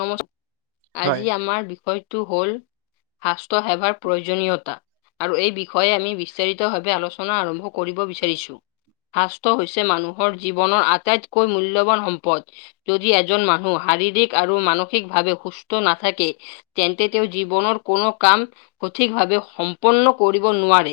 নমস্--আজি হয়, আমাৰ বিষয়টো হ'ল স্বাস্থ্য সেৱাৰ প্ৰয়োজনীয়তা আৰু এই বিষয়ে আমি বিস্তাৰিতভাৱে আলোচনা আৰম্ভ কৰিব বিচাৰিছোঁ শাস্ত্ৰ হৈছে মানুহৰ জীৱনৰ আটাইতকৈ মূল্যৱান সম্পদ যদি এজন মানুহ শাৰীৰিক আৰু মানসিকভাৱে সুস্থ নাথাকে, তেন্তে তেওঁ জীৱনৰ কোনো কাম সঠিক ভাৱে সম্পন্ন কৰিব নোৱাৰে।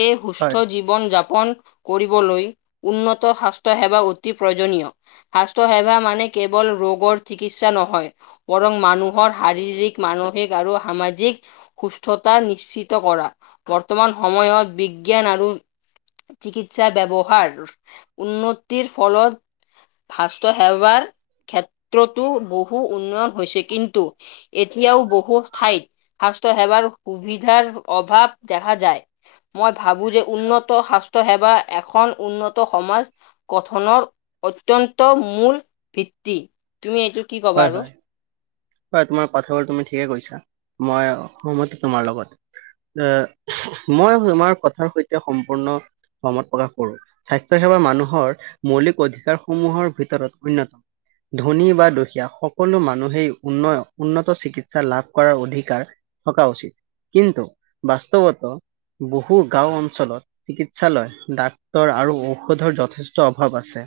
এই হয়, সুস্থ জীৱ, জীৱন যাপন কৰিবলৈ উন্নত স্বাস্থ্য সেৱা অতি প্ৰয়োজনীয়। স্বাস্থ্য সেৱা মানে কেৱল ৰোগৰ চিক, চিকিৎসা নহয় বৰং মানুহৰ শাৰীৰিক মানসিক আৰু সামাজিক, সুস্থতাৰ নিশ্চিত কৰা বৰ্তমান সময়ত বিজ্ঞান আৰু, চিকিৎসা ব্যৱহাৰ উন্নতিৰ ফলত, স্বাস্থ্য সেৱাৰ, টো বহু উন্নয়ন হৈছে কিন্তু, এতিয়াও বহু ঠাইত স্বাস্থ্য সেৱাৰ সুবিধাৰ অভাৱ দেখা যায়। মই ভাবো যে উন্নত স্বাস্থ্য সেৱা এখন উন্নত সমাজ, গঠনৰ অত্যন্ত মূল ভিত্তি তুমি এইটো কি কবা হয়, আৰু, হয়, হয় তোমাৰ কথাবোৰ তুমি ঠিকে কৈছা মই সনমতি তোমাৰ লগত। এ মই তোমাৰ কথাৰ সৈতে সম্পূৰ্ণ, সহমত প্ৰকাশ কৰো, স্বাস্থ্য সেৱা মানুহৰ মৌলিক অধিকাৰসমূহৰ ভিতৰত অন্যতম। ধনী বা দুখীয়া সকলো মানুহেই, উন্নয় উন্নত চিকিৎসা লাভ কৰাৰ অধিকাৰ থকা উচিত। কিন্তু বাস্তৱত বহু গাঁও অঞ্চলত, চিকিৎসালয় ডাক্তৰ আৰু ঔষধৰ যথেষ্ট অভাৱ আছে।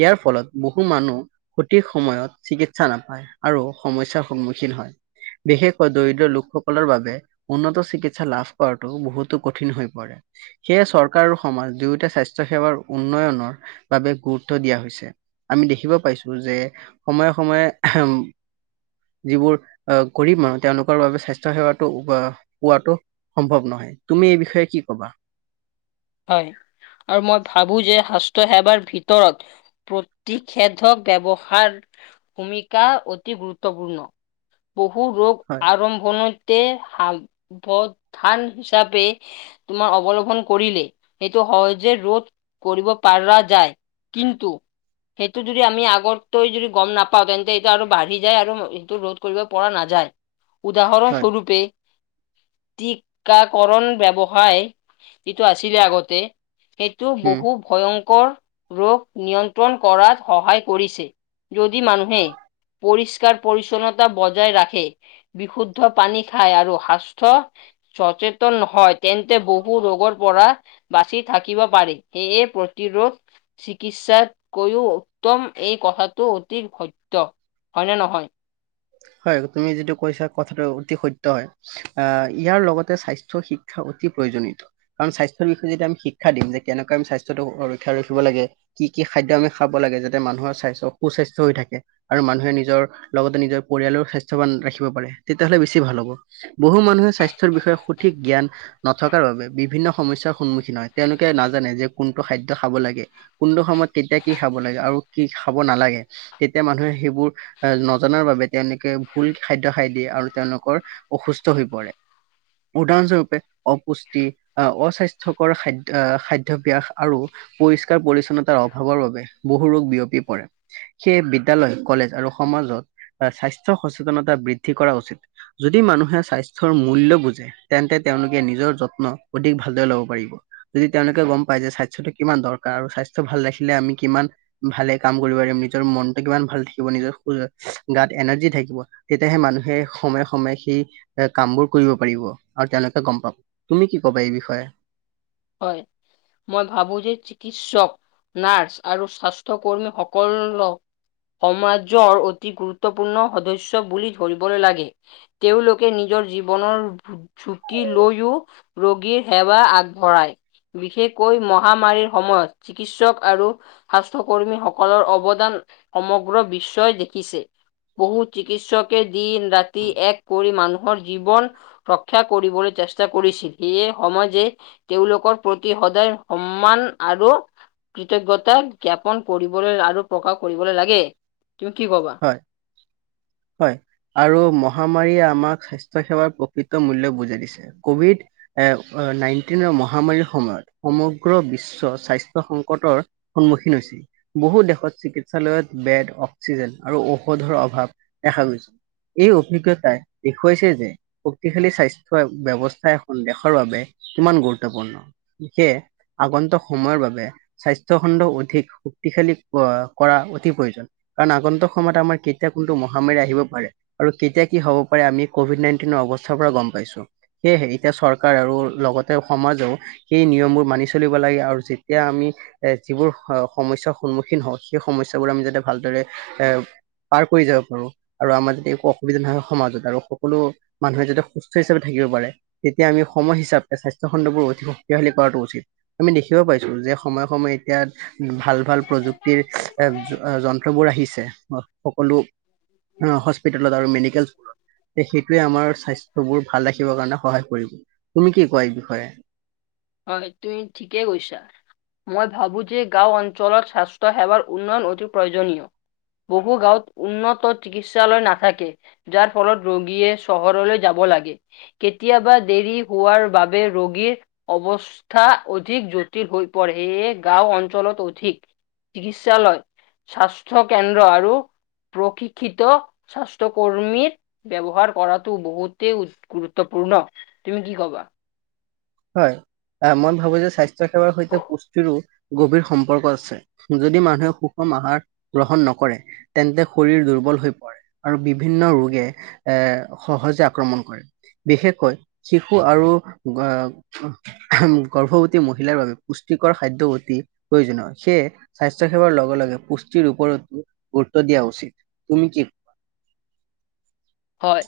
ইয়াৰ ফলত বহু মানুহ সঠিক সময়ত চিকিৎসা নাপায় আৰু, সমস্যাৰ সন্মুখীন হয় বিশেষকৈ দৰিদ্ৰ লোকসকলৰ বাবে, উন্নত চিকিৎসা লাভ কৰাটো বহুতো কঠিন হৈ পৰে। সেয়ে চৰকাৰ আৰু সমাজ দুয়োটা স্বাস্থ্য সেৱাৰ উন্নয়নৰ বাবে গুৰুত্ব দিয়া হৈছে। আমি দেখিব পাইছো যে সময়ে সময়ে, যিবোৰ আহ গৰীব মানুহ তেওঁলোকৰ বাবে স্বাস্থ্য সেৱাতো পোৱাটো, সম্ভৱ নহয় তুমি এই বিষয়ে কি কবা। হয় আৰু মই ভাবো যে স্বাস্থ্য সেৱাৰ ভিতৰত, প্ৰতিষেধক ব্যৱহাৰ, ভূমিকা অতি গুৰুত্বপূৰ্ণ, বহু ৰোগ হয়, আৰম্ভণত তে সাৱধান হিচাপে তোমাৰ অৱলম্বন কৰিলে, সেইটো সহজে ৰোধ কৰিব পাৰা যায় কিন্তু, সেইটো যদি আমি আগত যদি গম নাপাওঁ তেন্তে এইটো আৰু বাঢ়ি যায় আৰু সেইটো ৰোধ কৰিব পৰা নাযায়। হয়, উদাহৰণস্বৰূপে, টিকাকৰণ ব্যৱসায় এইটো আছিলে আগতে, সেইটো উম। বহুত, ভয়ংকৰ ৰোগ নিয়ন্ত্ৰণ কৰাত সহায় কৰিছে যদি মানুহে, পৰিষ্কাৰ পৰিচ্ছন্নতা বজাই ৰাখে, বিশুদ্ধ পানী খাই আৰু সাস্থ, চচেতন নহয় তেন্তে বহু ৰোগৰ, পৰা বাচি থাকিব পাৰি সেয়ে প্ৰতিৰোধ, চিকিৎসাতকৈও উত্তম এই কথাটো অতি সত্য হয় নে নহয়, হয় তুমি যিটো কৈছা কথাটো অতি সত্য হয়। আহ ইয়াৰ লগতে স্বাস্থ্য শিক্ষাও অতি প্ৰয়োজনীয়। কাৰণ স্বাস্থ্যৰ বিষয়ে যেতিয়া আমি শিক্ষা দিম যে কেনেকৈ আমি স্বাস্থ্যটো সুৰক্ষা ৰাখিব লাগে। কি কি খাদ্য আমি খাব লাগে যাতে মানুহৰ স্বাস্থ্য সুস্বাস্থ্য হৈ থাকে? আৰু মানুহে নিজৰ লগতে নিজৰ পৰিয়ালৰ স্বাস্থ্যৱান ৰাখিব পাৰে তেতিয়াহ'লে বেছি ভাল হ'ব। বহু মানুহে স্বাস্থ্যৰ বিষয়ে সঠিক জ্ঞান নথকাৰ বাবে বিভিন্ন সমস্যাৰ সন্মুখীন হয়, তেওঁলোকে নাজানে যে কোনটো খাদ্য খাব লাগে। কোনটো সময়ত কেতিয়া কি খাব লাগে আৰু কি খাব নালাগে। তেতিয়া মানুহে সেইবোৰ নজনাৰ বাবে তেওঁলোকে ভূল খাদ্য খাই দিয়ে আৰু তেওঁলোকৰ অসুস্থ হৈ পৰে। উদাহৰণস্বৰূপে অপুষ্টি আহ অস্বাস্থ্যকৰ খাদ্য আহ, খাদ্যভাস আৰু পৰিষ্কাৰ পৰি্ছন্নতাৰ অভাৱৰ বাবে বহু ৰোগ বিয়পি পৰে। সেয়ে বিদ্যালয়, কলেজ আৰু সমাজত স্বাস্থ্য সচেতনতা বৃদ্ধি কৰা উচিত। যদি মানুহে স্বাস্থ্যৰ মূল্য বুজে। তেন্তে তেওঁলোকে নিজৰ যত্ন অধিক ভালদৰে ল'ব পাৰিব। যদি তেওঁলোকে গ'ম পায় যে, স্বাস্থ্যটো কিমান দৰকাৰ আৰু স্বাস্থ্য ভাল ৰাখিলে আমি কিমান ভালে কাম কৰিব পাৰিম নিজৰ মনটো কিমান ভাল থাকিব নিজৰ [unintelligible] গাত এনাৰ্জি থাকিব তেতিয়াহে মানুহে সময়ে সময়ে সেই এ কামবোৰ কৰিব পাৰিব আৰু তেওঁলোকে গ'ম পাব। তুমি কি ক'বা এই বিষয়ে? হয়। মই ভাবো যে চিকিৎসক, নাৰ্চ আৰু স্বাস্থ্য কৰ্মী সকলক সমাজৰ অতি গুৰুত্বপূৰ্ণ সদস্য বুলি ধৰিব লাগে। তেওঁলোকে নিজৰ জীৱনৰ ঝুকি লৈও ৰোগীৰ সেৱা আগ বঢ়াই, বিশেষকৈ মহামাৰীৰ সময়ত চিকিৎসক আৰু স্বাস্থ্যকৰ্মীসকলৰ অৱদান সমগ্ৰ বিশ্বই দেখিছে। বহু চিকিৎসকে দিন-ৰাতি এক কৰি মানুহৰ জীৱন ৰক্ষা কৰিবলৈ চেষ্টা কৰিছিল, সেয়ে সমাজে তেওঁলোকৰ প্ৰতি সদায় সন্মান আৰু কৃতজ্ঞতা জ্ঞাপন কৰিবলৈ আৰু প্ৰকাশ কৰিবলৈ লাগে। তুমি কি ক'বা? হয়, হয়। আৰু মহামাৰীয়ে আমাক স্বাস্থ্য সেৱাৰ প্ৰকৃত মূল্য বুজাই দিছে, কভিড এ নাইনটিনৰ মহামাৰীৰ সময়ত সমগ্ৰ বিশ্ব স্বাস্থ্য সংকটৰ সন্মুখীন হৈছিল। বহু দেশত চিকিৎসালয়ত বেড, অক্সিজেন আৰু ঔষধৰ অভাৱ দেখা গৈছে। এই অভিজ্ঞতাই দেখুৱাইছে যে শক্তিশালী স্বাস্থ্য ব্যৱস্থা এখন দেশৰ বাবে কিমান গুৰুত্বপূৰ্ণ, সেয়ে আগন্তক সময়ৰ বাবে স্বাস্থ্য খণ্ড অধিক শক্তিশালী কৰা অতি প্ৰয়োজনীয়। কাৰণ, আগন্তক সময়ত আমাৰ কেতিয়া কোনটো মহামাৰী আহিব পাৰে। আৰু তেতিয়া কি হ'ব পাৰে আমি ক'ভিড নাইণ্টিনৰ অৱস্থাৰ পৰা গ'ম পাইছো। সেয়েহে এতিয়া চৰকাৰ আৰু লগতে সমাজেও সেই নিয়মবোৰ মানি চলিব লাগে আৰু যেতিয়া আমি এ যিবোৰ সমস্যাৰ সন্মুখীন হওঁ, সেই সমস্যাবোৰ আমি যাতে ভালদৰে এ পাৰ কৰি যাব পাৰো। আৰু আমাৰ যাতে একো অসুবিধা নহয় সমাজত আৰু সকলো মানুহে যাতে সুস্থ হিচাপে থাকিব পাৰে। তেতিয়া আমি সময় হিচাপে স্বাস্থ্য খণ্ডবোৰ অতি শক্তিশালী কৰাটো উচিত। আমি দেখিব পাইছো যে, সময়ে সময়ে এতিয়া ভাল ভাল প্ৰযুক্তিৰ যন্ত্ৰবোৰ আহিছে সকলো অ', হস্পিতালত আৰু মেডিকেল সেইটোৱে আমাৰ স্বাস্থ্য বোৰ ভাল ৰাখিবৰ কাৰণে সহায় কৰিব তুমি কি কোৱা এই বিষয়ে? হয় তুমি ঠিকে কৈছা। মই ভাবোঁ যে গাঁও অঞ্চলত স্বাস্থ্য সেৱাৰ উন্নয়ন অতি প্ৰয়োজনীয়। বহু গাঁৱত উন্নত চিকিৎসালয় নাথাকে। যাৰ ফলত ৰোগীয়ে চহৰলৈ যাব লাগে। কেতিয়াবা দেৰি হোৱাৰ বাবে ৰোগীৰ অৱস্থা অধিক জটিল হৈ পৰে এইয়ে গাঁও অঞ্চলত অধিক চিকিৎসালয়, স্বাস্থ্য কেন্দ্ৰ আৰু প্ৰশিক্ষিত স্বাস্থ্যকৰ্মীৰ ব্যৱহাৰ কৰাটো বহুতেই গুৰুত্বপূৰ্ণ তুমি কি কবা? হয় আহ মই ভাবোঁ যে স্বাস্থ্য সেৱাৰ সৈতে পুষ্টিৰো গভীৰ সম্পৰ্ক আছে। যদি মানুহে সুষম আহাৰ গ্ৰহণ নকৰে তেন্তে শৰীৰ দুৰ্বল হৈ পৰে। আৰু বিভিন্ন ৰোগে এৰ সহজে আক্ৰমণ কৰে। বিশেষকৈ শিশু আৰু আহ গৰ্ভৱতী মহিলাৰ বাবে পুষ্টিকৰ খাদ্য অতি প্ৰয়োজনীয় সেয়ে। স্বাস্থ্য সেৱাৰ লগে লগে পুষ্টিৰ ওপৰতো গুৰুত্ব দিয়া উচিত তুমি কি হয়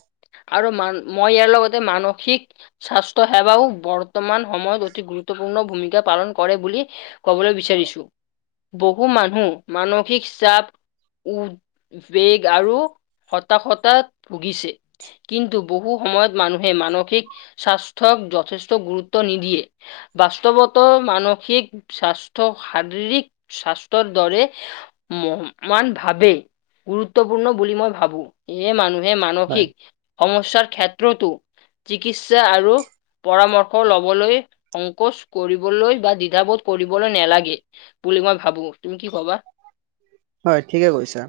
আৰু মান মই ইয়াৰ লগতে মানসিক স্বাস্থ্য সেৱাও বৰ্তমান সময়ত অতি গুৰুত্বপূৰ্ণ ভূমিকা পালন কৰে বুলি কবলৈ বিচাৰিছো বহু মানুহ মানসিক চাপ উ বেগ আৰু হতাশতাত ভুগিছে। কিন্তু বহু সময়ত মানুহে মানসিক স্বাস্থ্যক যথেষ্ট গুৰুত্ব নিদিয়ে। বাস্তৱত মানসিক স্বাস্থ্য শাৰীৰিক স্বাস্থ্যৰ দৰে ম মান ভাবে গুৰুত্বপূৰ্ণ বুলি মই ভাবো এয়ে মানুহ হয় মানসিক সমস্যা ক্ষেত্ৰতো চিকিৎসা আৰু পৰামৰ্শ লবলৈ সংকোচ কৰিবলৈ বা দ্বিধাবোধ কৰিবলৈ নালাগে। বুলি মই ভাবো তুমি কি ক'বা? হয় ঠিকই কৈছা।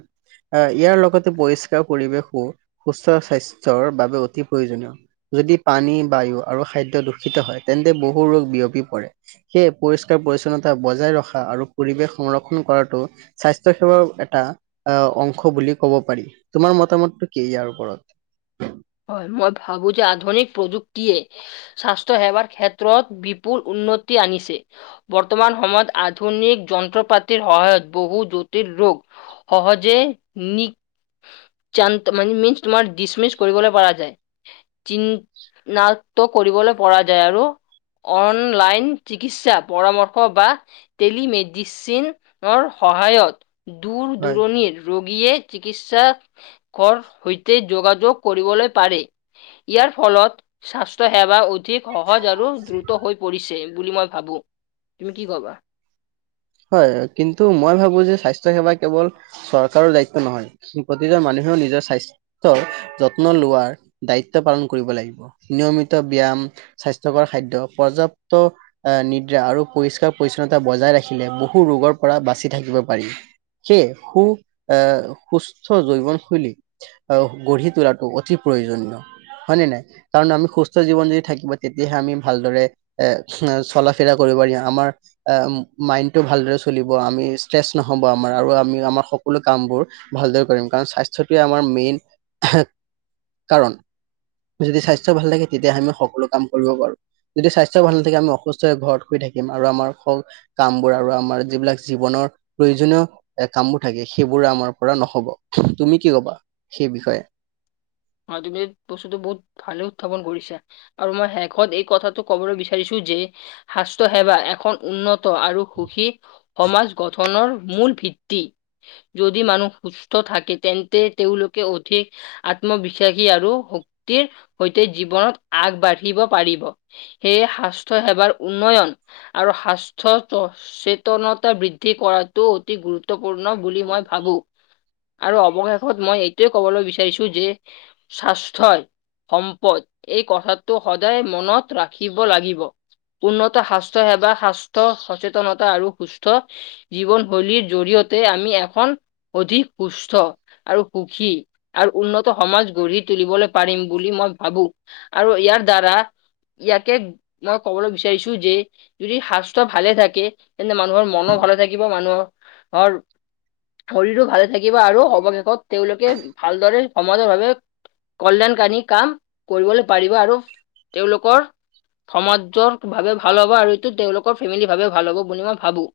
হয় ইয়াৰ লগতে পৰিষ্কাৰ পৰিৱেশো সুস্থ স্বাস্থ্যৰ বাবে অতি প্ৰয়োজনীয়। যদি পানী বায়ু আৰু খাদ্য দূষিত হয় তেন্তে বহু ৰোগ বিয়পি পৰে। সেই পৰিষ্কাৰ পৰিচ্ছন্নতা বজাই ৰখা আৰু পৰিৱেশ সংৰক্ষণ কৰাটো স্বাস্থ স্বাস্থ্য সেৱাৰ এটা আহ অংশ বুলি ক'ব পাৰি তোমাৰ মতামতটো কি ইয়াৰ ওপৰত? হয় মই ভাবো যে আধুনিক প্ৰযুক্তিয়ে স্বাস্থ্য সেৱাৰ ক্ষেত্ৰত বিপুল উন্নতি আনিছে। বৰ্তমান সময়ত আধুনিক যন্ত্ৰ পাতিৰ সহায়ত বহু জটিল ৰোগ সহজে নিকান মানে মন্ তোমাৰ ডিছমিচ কৰিবলৈ পৰা যায় চিনাক্ত কৰিবলৈ পৰা যায় আৰু অনলাইন চিকিৎসা পৰামৰ্শ বা টেলিমেডিচিনৰ সহায়ত দূৰ হয় দূৰণিৰ ৰোগীয়ে চিকিৎসাকৰ সৈতে যোগাযোগ কৰিবলৈ পাৰে ইয়াৰ ফলত স্বাস্থ্য সেৱা অধিক সহজ আৰু দ্ৰুত হৈ পৰিছে বুলি ভাবোঁ তুমি কি ক'বা? হয় কিন্তু মই ভাবো যে স্বাস্থ্য সেৱা কেৱল চৰকাৰৰ দায়িত্ব নহয় প্ৰতিজন মানুহেও নিজৰ স্বাস্থ্য যত্ন লোৱাৰ দায়িত্ব পালন কৰিব লাগিব নিয়মিত ব্যায়াম স্বাস্থ্যকৰ খাদ্য, পৰ্যাপ্ত নিদ্ৰা আৰু পৰিস্কাৰ পৰিছন্নতা বজাই ৰাখি খিলে বহু ৰোগৰ পৰা বাচি থাকিব পাৰি। সেয়ে সু আহ সুস্থ জৈৱনশৈলী আহ গঢ়ি তোলাটো অতি প্ৰয়োজনীয় হয় নে নাই। কাৰণ আমি সুস্থ জীৱন যদি থাকিব তেতিয়াহে আমি ভালদৰে এ চলা বিয়া কৰিব পাৰি আমাৰ এ মাইণ্ডটো ভালদৰে চলিব আমি ষ্ট্ৰেচ নহ'ব, আমাৰ আৰু আমি আমাৰ সকলো কামবোৰ ভালদৰে কৰিম, কাৰণ স্বাস্থ্যটোৱে আমাৰ মেইন কাৰণ যদি স্বাস্থ্য ভাল থাকে তেতিয়া আমি সকলো কাম কৰিব পাৰো। যদি স্বাস্থ্য ভাল নাথাকে আমি অসুস্থ হৈ ঘৰত শুই থাকিম আৰু আমাৰ কাম বোৰ আৰু আমাৰ যিবিলাক জীৱনৰ প্ৰয়োজনীয় এ কামবোৰ থাকে সেইবোৰ আমাৰ পৰা নহব তুমি কি কবা সেই বিষয়ে? আৰু তুমি বস্তুতটো বহুত ভালে উত্থাপন কৰিছা। আৰু মই শেষত এই কথাটো কবলৈ বিচাৰিছো যে স্বাস্থ্য সেৱা এখন উন্নত আৰু সুখী সমাজ গঠনৰ মূল ভিত্তি। যদি মানুহ সুস্থ থাকে তেন্তে তেওঁলোকে অধিক আত্মবিশ্বাসী আৰু শক্তিৰ সৈতে জীৱনত আগবাঢ়িব পাৰিব। সেয়ে স্বাস্থ্যয় সেৱাৰ উন্নয়ন আৰু স্বাস্থ্য স চেতনতা বৃদ্ধি কৰাটো অতি গুৰুত্বপূৰ্ণ বুলি মই ভাবোঁ। আৰু অৱশেষত মই এইটোৱে কবলৈ বিচাৰিছো যে স্বাস্থই সম্পদ এই কথাটো সদায় মনত ৰাখিব লাগিব। উন্নত স্বাস্থ্য সেৱা স্বাস্থ্য সচেতনতা আৰু সুস্থ জীৱন শৈলীৰ জৰিয়তে আমি এখন অধিক সুস্থ আৰু সুখী আৰু উন্নত সমাজ গঢ়ি তুলিবলৈ পাৰিম বুলি মই ভাবো, আৰু ইয়াৰ দ্বাৰা ইয়াকে মই কবলৈ বিচাৰিছো যে যদি স্বাস্থ্য ভালে থাকে তেন্তে মানুহৰ মনো ভালে থাকিব মানুহৰ শৰীৰো ভালে থাকিব আৰু অৱশেষত তেওঁলোকে ভালদৰে সমাজৰভাৱে কল্যাণ কাৰী কাম কৰিবলৈ পাৰিব আৰু তেওঁলোকৰ সমাজৰ ভাৱে ভাল হ'ব আৰু এইটো তেওঁলোকৰ ফেমিলি বাবে ভাল হ'ব বুলি মই ভাবোঁ।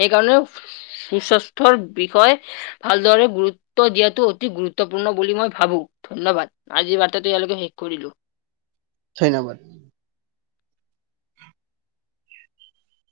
সেইকাৰণেও সুস্বাস্থ্যৰ বিষয়ে ভালদৰে গুৰুত্ব দিয়াতটো অতি গুৰুত্বপূৰ্ণ বুলি মই ভাবো ধন্যবাদ আজিৰ বাৰ্তাটো ইয়ালোকে শেষ কৰিলো। ধন্যবাদ।